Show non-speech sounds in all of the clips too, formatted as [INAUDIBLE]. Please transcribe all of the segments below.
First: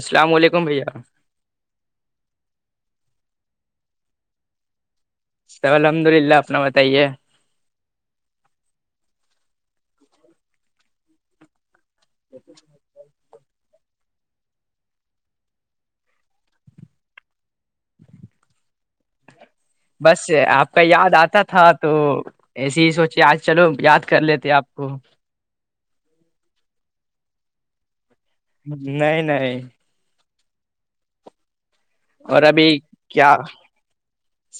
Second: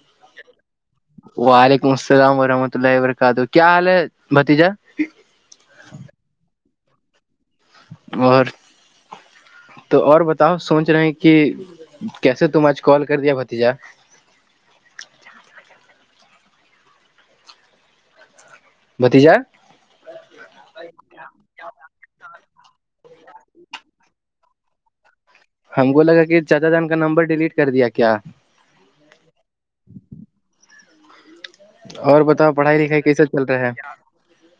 السلام علیکم بھیا وعلیکم السلام ورحمۃ اللہ وبرکاتہ کیا حال ہے بتیجا تو الحمد للہ اپنا بتائیے اور تو اور بتاؤ سوچ رہے ہیں کہ کیسے تم آج کال کر دیا بھتیجا بتیجا بس آپ کا یاد آتا تھا تو ایسے ہی سوچے آج چلو یاد کر لیتے آپ کو ہم کولاگا کہ چچا جان کا نمبر ڈیلیٹ کر دیا کیا نہیں نہیں اور بتاؤ ابھی پڑھائی لکھائی کیسا کیا چل رہا ہے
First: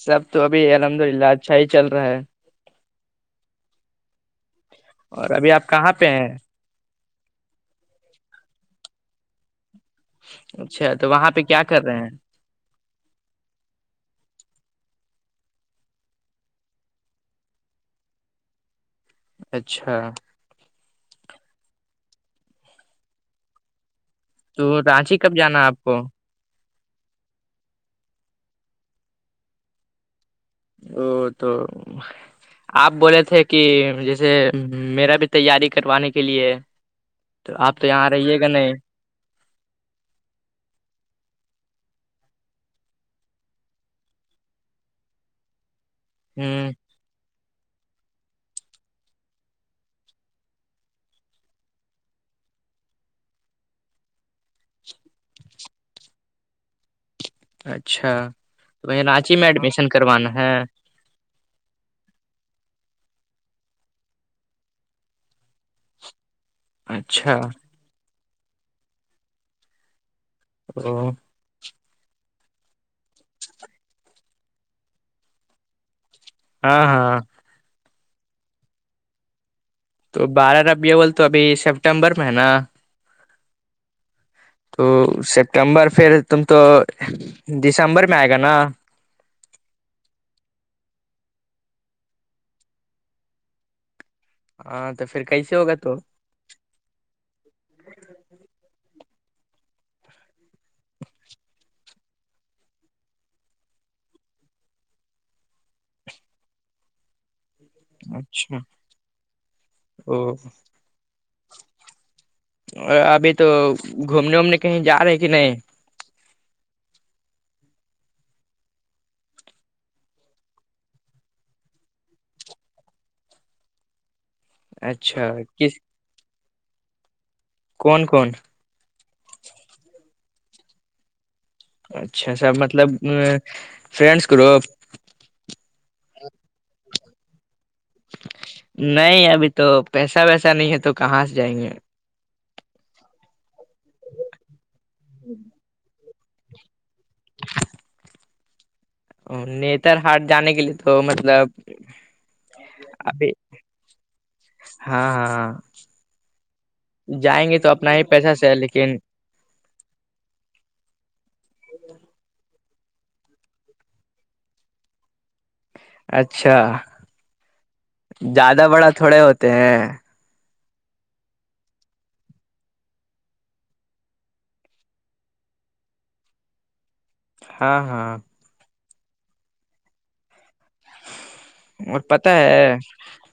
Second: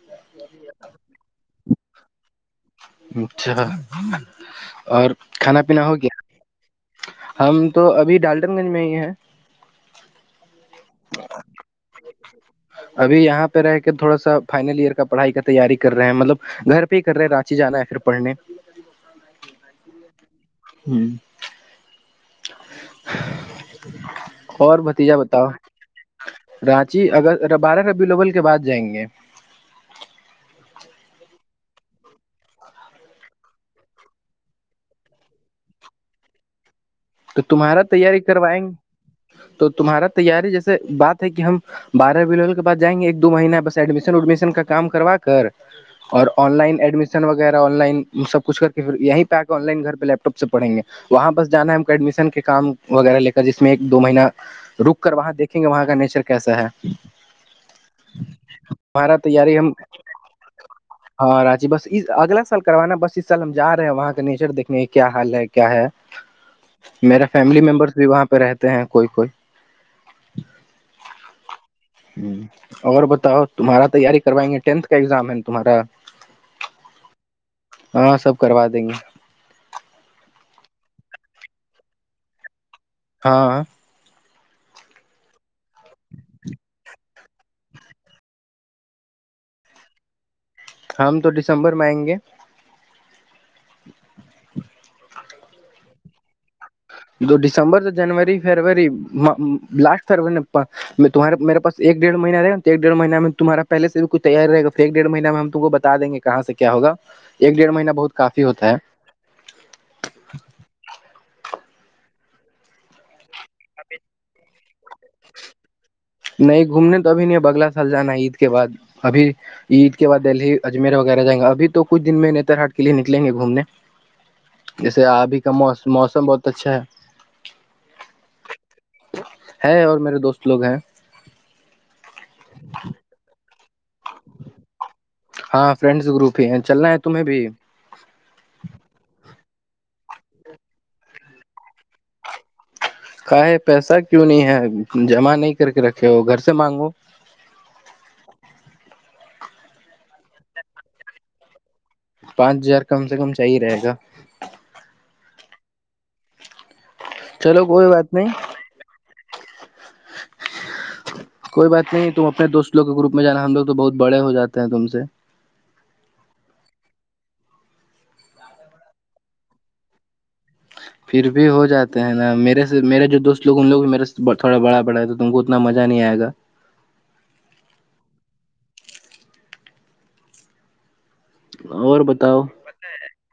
سب تو ابھی الحمد للہ اچھا ہی چل رہا ہے اچھا اور ابھی کھانا آپ پینا کہاں ہو پہ گیا ہیں ہم تو ابھی ڈالڈن گنج میں ہی ہیں اچھا تو وہاں پہ کیا کر رہے ہیں ابھی یہاں پہ رہ کے تھوڑا سا فائنل ایئر کا پڑھائی کا تیاری کر رہے ہیں مطلب گھر پہ ہی کر رہے ہیں رانچی جانا ہے پھر پڑھنے اچھا ہوں اور بھتیجا رانچی کب بتاؤ جانا ہے آپ تو رانچی اگر بارہ ربیلوبل کے بعد جائیں گے او تو آپ بولے تھے کہ جیسے میرا بھی تیاری کروانے کے لیے تو آپ تمہارا یہاں تیاری رہیے گا کروائیں نہیں گے تو تمہارا تیاری جیسے بات ہے کہ ہم بارہ بلل کے بعد جائیں گے ایک دو مہینہ بس ایڈمیشن اڈمشن کا کام کروا کر اور آن ہ لائن ایڈمیشن وغیرہ آن لائن سب کچھ کر کےھر یہیں پہ آن لائن گ پہ لیپ ٹاپ سے پڑیں گے وہاں بس جانا ایڈمیشن کے کام وغیرہ لے کر جس میں ایک دو مہینہ رک کر وہاں دیکھیں گے وہاں کا نیچر کیسا ہے اچھا تو م ہمارا رانچی میں تیاری ہم ایڈمیشن کروانا ہے ہاں راچی بس اس اگلا سال کروانا بس اس سال ہم جا رہے ہیں وہاں کا نیچر دیکھنے کیا حال ہے کیا ہے میرا اچھا فیملی ممبرس بھی وہاں پہ رہتے ہیں کوئی کوئی [UNINTELLIGIBLE] ہوں اور بتاؤ تمہارا تیاری کروائیں گے ٹینتھ کا ایگزام ہے تمہارا ہاں ہاں ہاں سب کروا دیں گے تو بارہ رب یہ بول تو ابھی سیپٹمبر میں ہے نا ہاں تو سپٹمبر پھر تم تو دسمبر میں آئے گا نا ہم تو دسمبر میں آئیں گے [INAUDIBLE] ہاں تو پھر کیسے ہوگا تو جو ڈسمبر تو جنوری فروری لاسٹ فروری نے میں تمہار میرےاس ایک ڈڑ مہ رہا ایک ڈڑ مہ میں تمہ پہے سے کو تیار رہ گاھر ایک ڈیڑ مہ میں ہم تم کو ب دیں گے کہاں سے کیا ہوگا ایک ڈیڑھ مہین اچھا او اور ابھی تو گھومنے وومنے کہیں جا رہے کہ نہیں نہیں گھومنے تو ابھی نہیں بگلا سال جانا ہے عید کے بعد ابھی عید کے بعد دہلی اجمیر وغیرہ جائیں گا ابھی تو کچھ دن میں نیتر ہاٹ کے لیے نکلیں گے گھومنے جیسے اچھا آبھی کس کاوس موسم بہت اچھا ہے کون کون ہے اور میرے دوست لوگ ہیں اچھا سر مطلب ا فرینڈس گروپ ہاں فرینڈس گروپ ہی ہیں چلنا ہے تمہیں بھی نہیں ابھی تو پیسہ ویسا نہیں ہے تو کہاں سے جائیں گے کا ہے پیسہ کیوں نہیں ہے جمع نہیں کر کے رکھے ہو گھر سے مانگو نتر ہاٹ جانے کے لیے تو مطلب پانچ ہزار کم سے کم ابھی چاہی رہے گا ہاں ہاں جائیں گے چلو تو کوئی اپنا ہی بات نہیں پیسہ سے لیکن [UNINTELLIGIBLE] کوئی بات نہیں تم اپنے دوستوں کے گروپ میں جانا ہم لگ تو بہت بڑے ہو جاتے ہیں تم سے اچھا زیادہ بڑا تھوڑے ہوتے ہیں پھر بھی ہو جاتے ہیں نا میرے سے میرے جو دوست لگ لوگ میرے سے تھوڑا بڑا بڑا ہے تو تم کو اتنا مزہ نہیں آئےا ہاں ہاں اور پتا ہے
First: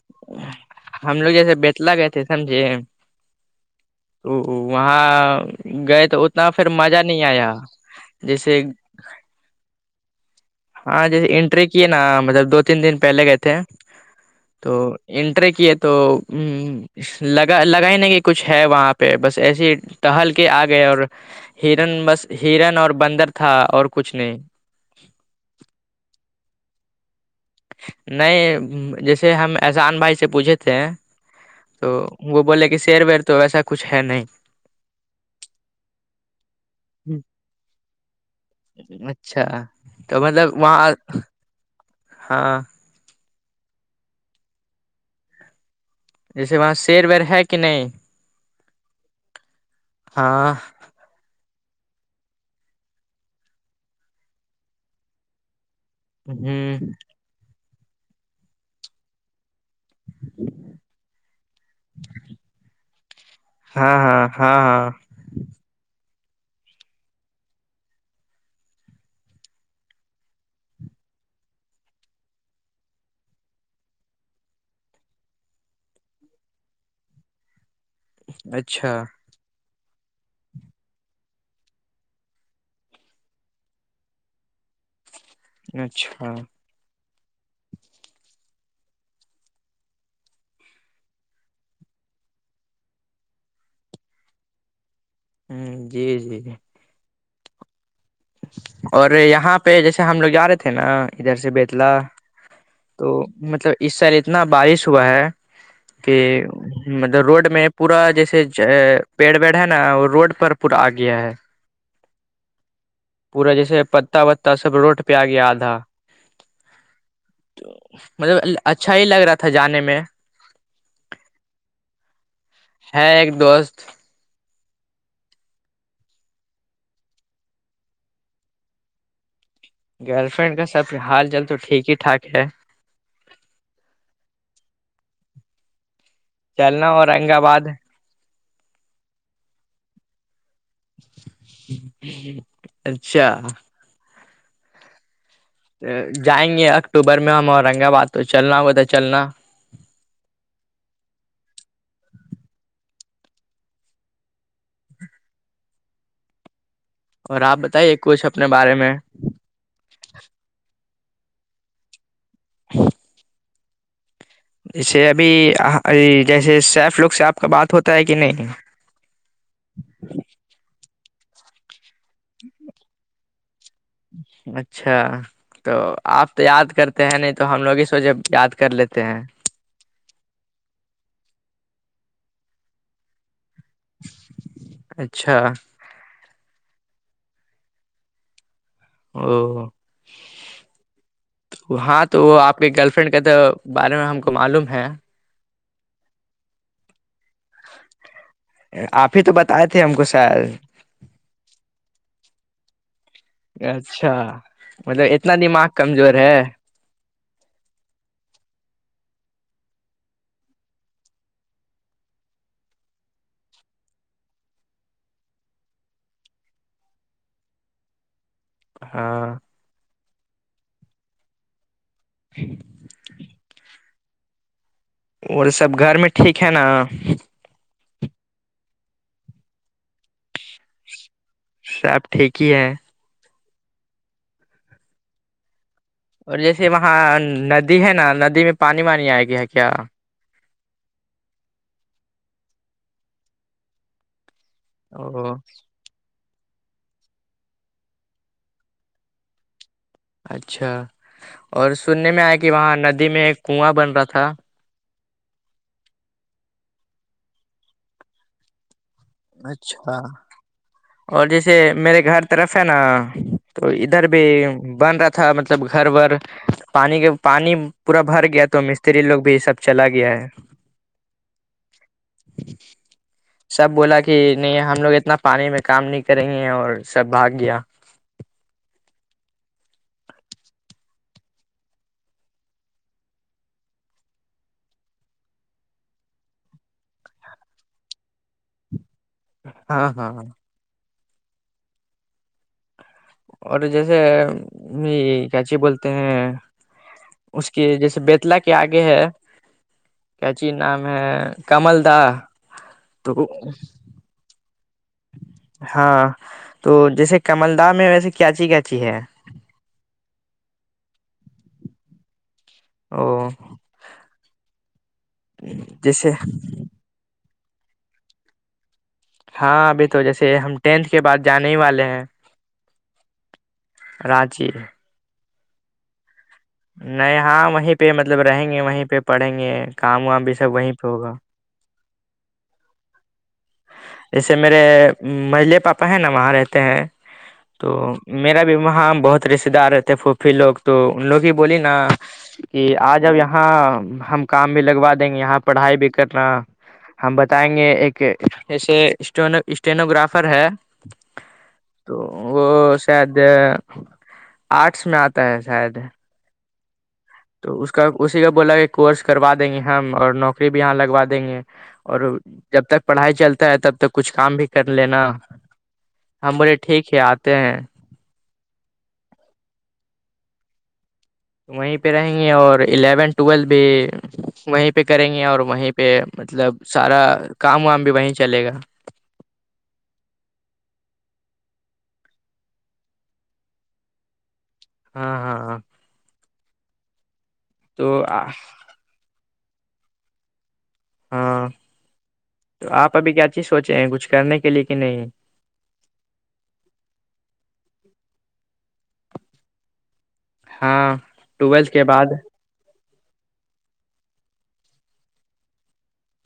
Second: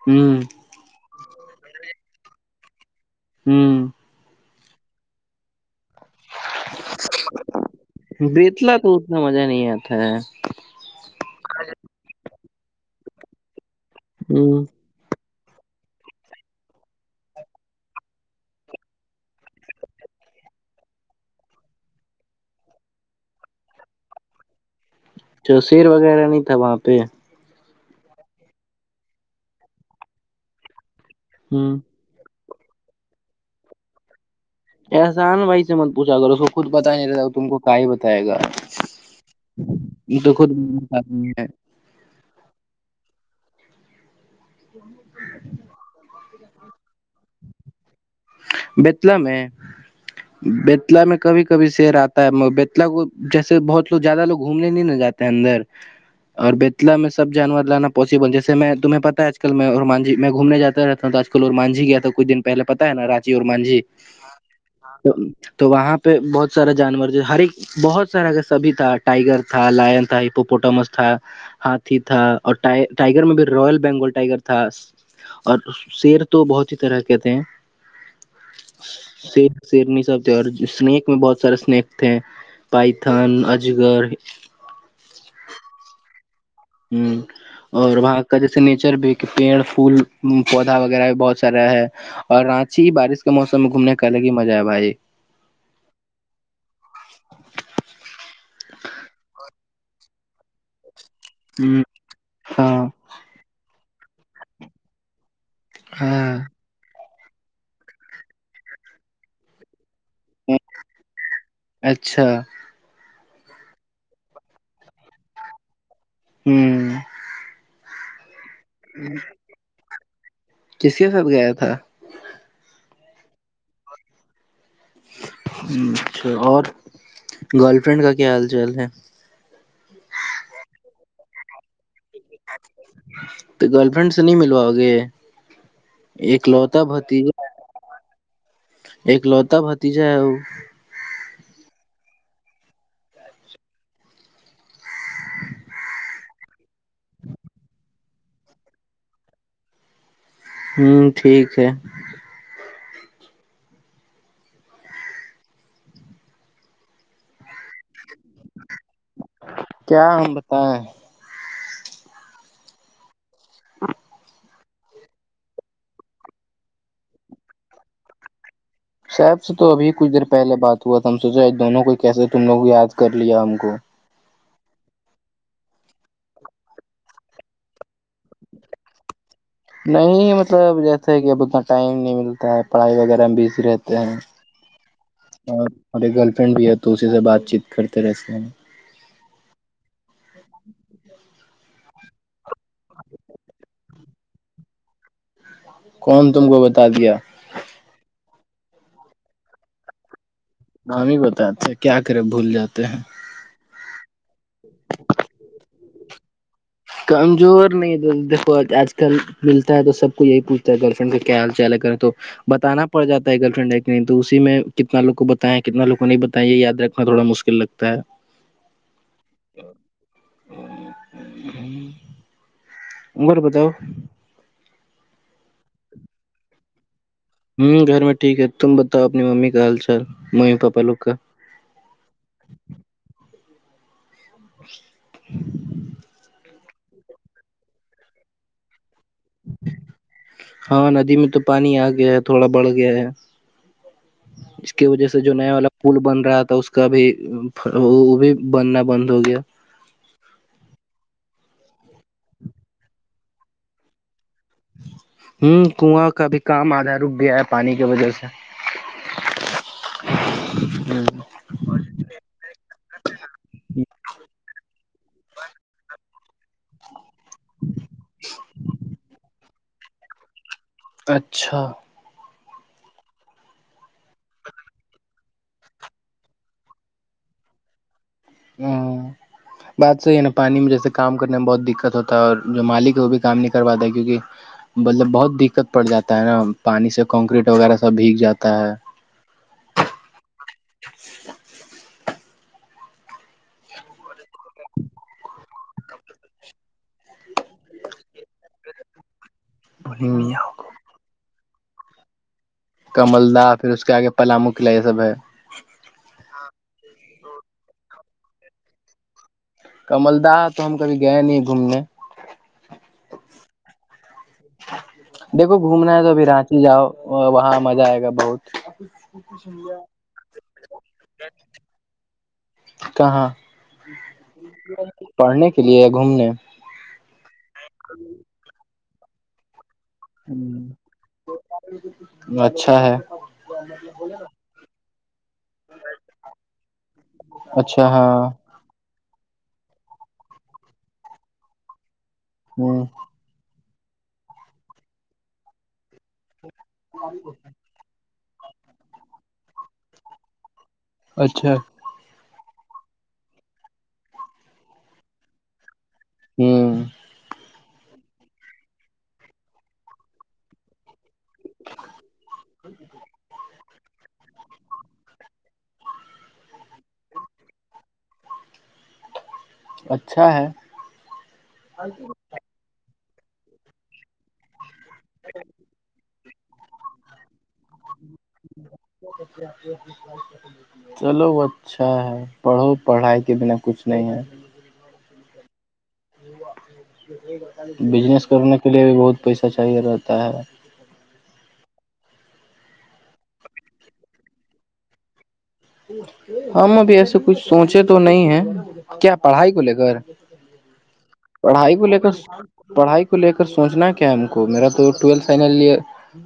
ہوں ہم لوگ جیسے بیٹ لگائیں تھے سمجھے ہمم تو وہاں گئے تو اتنا پھر مزہ نہیں آیا جیسے بیتلا تو اتنا مزہ نہیں آتا ہے ہاں جیسے انٹری کیے نا مطلب دو تین دن پہلے گئے تھے ہمم تو انٹرے کیے تو ہ لگا لگ ہی نہیں کہ کچھ ہے وہاں پہ بس ایسے ہی ٹہل کے آگئے اور ہرن بس ہرن اور بندر تھا اور کچھ نہیں جو شیر وغیرہ نہیں تھا وہاں پہ نہیں جیسے ہم احسان بھائی سے پوچھے تھے ہمم تو وہ بولے کہ شیر ویر تو ویسا کچھ ہے نہیں احسان بھائی سے مت پوچھا اگر اس کو خود بتا ہی نہیں رہتا تو تم کو کا ہی بتائے گا اچھا یہ تو خود مطلب م وہاں خمی ہے ہاں [UNINTELLIGIBLE] جیسے وہاں شیر ویر ہے کہ نہیں بیتلا میں ہاں بیت بیتلا میں کبھی کبھی شیر آتا ہے م بیتلا کو جیسے بہت لوگ زیادہ لوگ گھومنے نہیں نہ جاتے ہیں اندر ہ اور بیتلا میں سب جانور لانا پاسبل جیسے میں تمہیں پتا ہے آج کل میں مانجی میں گھومنے جاتا رہتا ہوں آکل اور مانجھی گیا تھا کچھ دن پہے پتا ہے نا مانھی ہاں ہاں ہاں ہاں تو وہاں پہ بہت سارا جانور جو ہر ایک بہت سارا کاگر سبھی تھا ٹائگر تھا لائن تھا ایپوپوٹامس تھا ہاتھی تھا اورٹ ٹائگر میں بھی روائل بینگول ٹائگر تھا اور شیر تو بہت ہی طرح کہتےے ہیں اچھا شیر سیرنی سب تھے اور اسنییک میں بہت سارے اسنیک تھے پائتھن اجگرر اچھا ہمم اور وہاں کا جیسے نیچر بھی کہ پیڑ پھول پودا وغیرہ بھی بہت سارا ہے اور رانچی بارش کے موسم میں گھومنے کا الگ ہی مزہ آئے بھائی جی جی جی اور یہاں پہ جیسے ہم لوگ جا رہے تھے نا ادھر سے ہ بیتلا ہاں تو مطلب اس سال اتنا بارش ہوا ہے کہ ہاں مطلب روڈ میں پورا جیسے پیڑ پیڑ ہے نا روڈ ر پور آ گیا ہے اچھا پورا جیسے پتا وتا سب روڈ پہ آ گیا آدھا ہوں تو مطلب اچھا ہی لگ رہا تھا جانے میں جس کے ساتھ گیا تھا ہاں ایک دوست اچھا اور گرل فرینڈ کا کیا حال چال ہے گرل فرینڈ کا سب حال جال تو ٹھیک ہی ٹھاک ہے تو گرل فرینڈ سے نہیں ملواؤ گے ایک لوتا چلنا اورنگ بھتیجا آباد ایک لوتا بھتیجا ہے وہ اچھا جائیں گے اکتوبر میں ہم اورنگ آباد تو چلنا ہوگ تو چلنا ہوں ٹھیک ہے اور آپ بتائیے کچھ اپنے بارے میں کیا ہم بتائیں [INAUDIBLE] ہ [INAUDIBLE] جے ابھی جیسے سیف لک سے آپ کا بات ہوتا ہے کہ نہیں صاحب سے تو ابھی کچھ دیر پہلے بات ہوا تھا ہم سوچے دونوں کو کیسے تم لوگ یاد کر لیا ہم کو اچھا تو آپ تو یاد کرتے ہیں نہیں تو ہم لوگ اس وج یاد کر لیتے ہیں نہیں مطلب جیسا ہے کہ اب اتنا ٹائم نہیں ملتا ہے پڑھائی وغیرہ میں بزی رہتی اچھا اور ہمے گرل فرینڈ بھی ہے تو اسی سے بات چیت کرتے رہتے ہیں او [UNINTELLIGIBLE] ا [INAUDIBLE] ہاں تو وہ آپ کے گرل فرینڈ کا تو بارے میں ہم کو معلوم ہے کون تم کو بتا دیا آپ ہی تو بتائے تھے ہم کو شاید ن ہی بتے کیا کریں بھول جاتے ہیں اچھا مطلب اتنا دماغ کمزور ہے کمزور نہیں دیکھو آج کل ملتا ہے تو سب کو یہی پوچھتا ہے گرل فرینڈ کا کیا حال چال کریں تو بتانا پڑ جاتا ہے گرل فرینڈ ہے کہ نہیں تو اسی میں کتنا لو کو بتایا کتنا لو کو نہیں بتایا یہ یاد رکھنا تھوڑا مشکل لگتا ہے ہاں ہ [INAUDIBLE] ہ [INAUDIBLE] ا گر بتاؤ اور سب گھر میں ٹھیک ہے نا ہوں گھر میں ٹھیک ہے تم بتاؤ اپنی ممی کا حال چال ممی پاپا لوگ کا سب ٹھیک ہی ہے [INAUDIBLE] اور جیسے وہاں ندی ہے نا ندی میں پانی وانی آئے گی ہے کیا ہاں ندی میں تو پانی آ گیا ہے تھوڑا بڑھ گیا ہے کی وجہ سے او جو نیا والا پل بن رہا تھا اس کا بھی وہ بھی بننا بند ہو گیا اچھا اور سننے میں آیا کہ وہاں ندی میں ایک کنواں بن رہا تھا ہ کنواں کا بھی کام آدھا رک گیا ہے پانی کی وجہ سے اچھا ہ اور جیسے میرے گھر طرف ہے نا تو ادھر بھی بن رہا تھا مطلب گھر ب پانی کے پانی پورا بھر گیا تو مستری لوگ بھی یہ سب چلا گیا ہے اچھا سب بولا کہ کہ نہیں ہم لوگ اتنا پانی میں کام نہیں کریں گے اور سب بھاگ گیا ہ [INAUDIBLE] بات صحی ہے نا پانی میں جیسے کام کرنے میں بہت دقت ہوتا ہے اور جو مالک ہے وہ بھی کام نہیں کر پاتا ہے کیوںکہ مطلب بہت دقت پڑ جاتا ہے نا پانی سے کنکریٹ وغیرہ سب بھیگ جاتا ہے ہاں ہاں ہاں اور جیسے کیاچی بولتے ہیں اس کے جیسے بیتلا کے آگے ہے کیاچی ہ نام ہے کمل دا کمل تو دہ پھر اس کے آگے پلاامو قلع یہ سب ہے ہاں تو جیسے کمل دام میں ویسے کیاچی کیاچی ہے کمل دہ تو ہم کبھی گئے نہیں گھومنے [UNINTELLIGIBLE] او [INAUDIBLE] دیکھو گھومنا ہے تو جیسے ابھی رانچی جاؤ وہاں مزہ آئے گا بہت [UNINTELLIGIBLE] ہاں ابھی تو جیسے ہم ٹینتھ کے بعد جانے ہی والے ہیں کہاں راضی [UNINTELLIGIBLE] پڑھنے کے لیے گھومنے نہیں ہاں وہیں پہ مطلب رہیں گے وہیں پہ پڑھیں گے کام وام بھی سب وہیں پہ ہوگا اچھا ہے جیسے میرے مجلے پاپا ہے نا وہاں رہتے ہیں تو اچھا ہاں میرا بھی [UNINTELLIGIBLE] وہاں بہت رشتے دار رہتے پھوپی لوگ تو ان لوگ ہی بولی نا کہ ہ آج اب یہاں ہم کام بھی لگوا دیں گے یہاں پڑھائی بھی کرنا [UNINTELLIGIBLE] ہم بتائیں گے ایک ایسے اسٹ اسٹینوگررافر ہے اچھا تو وہ شاید آرٹس میں آتا ہے شاید ہوں [INAUDIBLE] تو اس کا اسی کا بولا کہ کورس کروا دیں گے ہم اور نوکری بھی یہاں لگوا دیں گے اور جب تک پڑھائی چلتا ہے تب تک کچھ کام بھی کر لینا ہم بولے ٹھیک ہے آتے ہیں اچھا ہے وہیں پہ رہیں گے اور الیون ٹویل بھی وہیں پہ کریں گے اور وہیں پہ مطلب سارا کام وام بھی وہیں چلے گا آپ [INAUDIBLE] چلو وہ اچھا ہے پڑھو پڑھائی کے بنا کچھ نہیں ہے ہاں ہاں ہاں تو بجنس کرنے کے لیے بھی بہت پیسہ چاہیے رہتا ہے [UNINTELLIGIBLE] ہاں آپ ابھی کیا چیز سوچے ہیں کچھ کرنے کے لیے کہ نہیں ہم ابھی ایسے کچھ سوچے تو نہیں ہے کیا پڑھائی کو لے کر ہاں ٹویلتھ پڑھائی کے کو لے بعد کر پڑھائی کو لے کر سوچنا کیا ہے ہم کو میرا تو ٹویلھ فنل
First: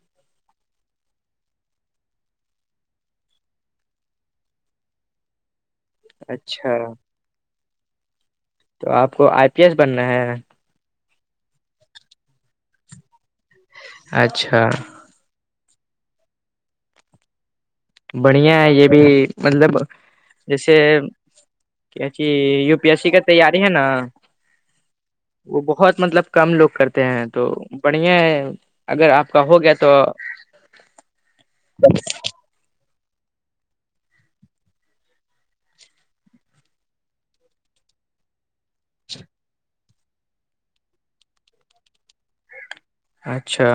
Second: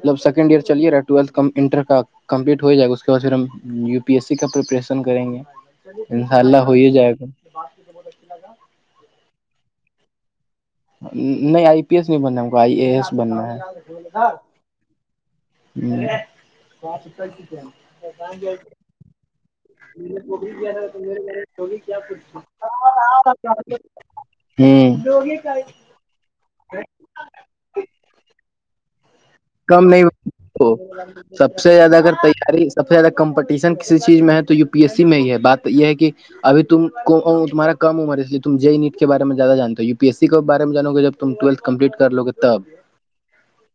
جب سیکنڈ ایئر چلیے رہا ٹویلتھ انٹر کا کمپلیٹ ہو جائے گ اس کے بد پھر ہم پی ایس سی کا پریپریشن کریں گے انشاء اللہ ہو اچھا ہی جائے گا آپ کو آئی پی ایس بننا ہے نہیں آئی پی ایس نہیں بننا ہم کو آئی ا ایس بننا ہے [UNINTELLIGIBLE] اچھا [UNINTELLIGIBLE] بڑھیا ہے یہ بھی مطلب جیسے کیا کہ یو پی ایس سی کا تیاری ہے نا ہوں وہ بہت مطلب کم لوگ کرتے ہیں تو بڑیا اگر آپ کا ہو کم نہیں سب سے زیادہ اگر ارے سب سے زیادہ کمپٹیشن کسی چیز میں ہے تو ی پی ایس سی میں ہی ہے بات یہ ہے کہ [INAUDIBLE] اب تم تمہار کمر اس لیے تم جے نیٹ کے بارے میں زیاد جانتا ہو یو پی ای سی کے بارے میں جان گے جب تم ٹولتھ کمپلیٹ کروے تب اچھا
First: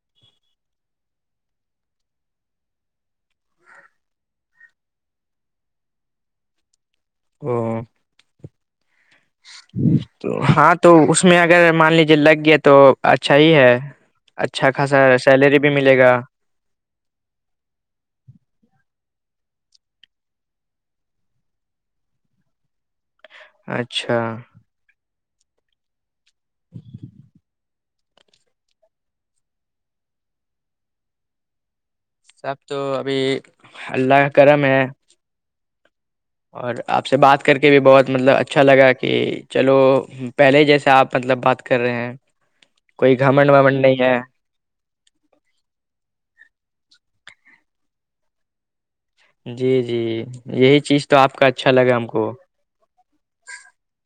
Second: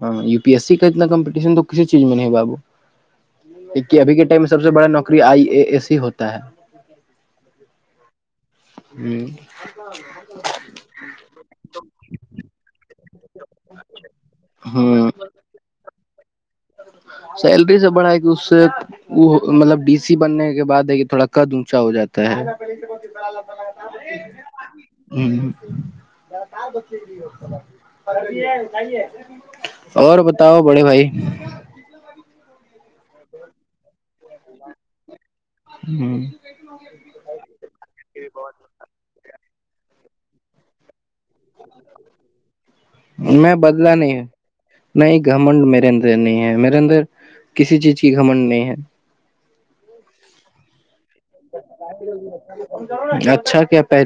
ہاں یو پی ایس سی کا اتنا کمپٹیشن تو کسی چیز میں نہیں ہے بابو ایک کہ ابھی کے ٹائم میں سب سے بڑا نوکری آئی اے ایس ہی ہوتا ہے [INAUDIBLE] [UNINTELLIGIBLE] ہوں [INAUDIBLE] ہاں تو اس میں اگر مان لیجیے لگ گیا تو اچھا ہی ہے اچھا خاصا ہ سیلری بھی ملے گا سیلری سے بڑھائے گ اس سے وہ مطلب ڈی سی بننے کے بعد ہے کہ تھوڑا قد اونچا ہو جاتا [UNINTELLIGIBLE] اچھا ما کار بچے گی ہو اور بتاؤ بڑے بھائی سب تو ابھی اللہ کرم ہے ہوں اور آپ سے بات کر کے بھی بہت مطلب اچھا لگا کہ چلو پہلے جیسے آپ مطلب بات کر رہے ہیں کوئی گھمنڈ ومنڈ نہیں ہے نہیں گھمنڈ میرے اندر نہیں ہے میرے اندر کسی چیز کی گھمنڈ نہیں ہے جی جی یہی چیز تو آپ کا اچھا لگا ہم کو اچھا کیا پہلے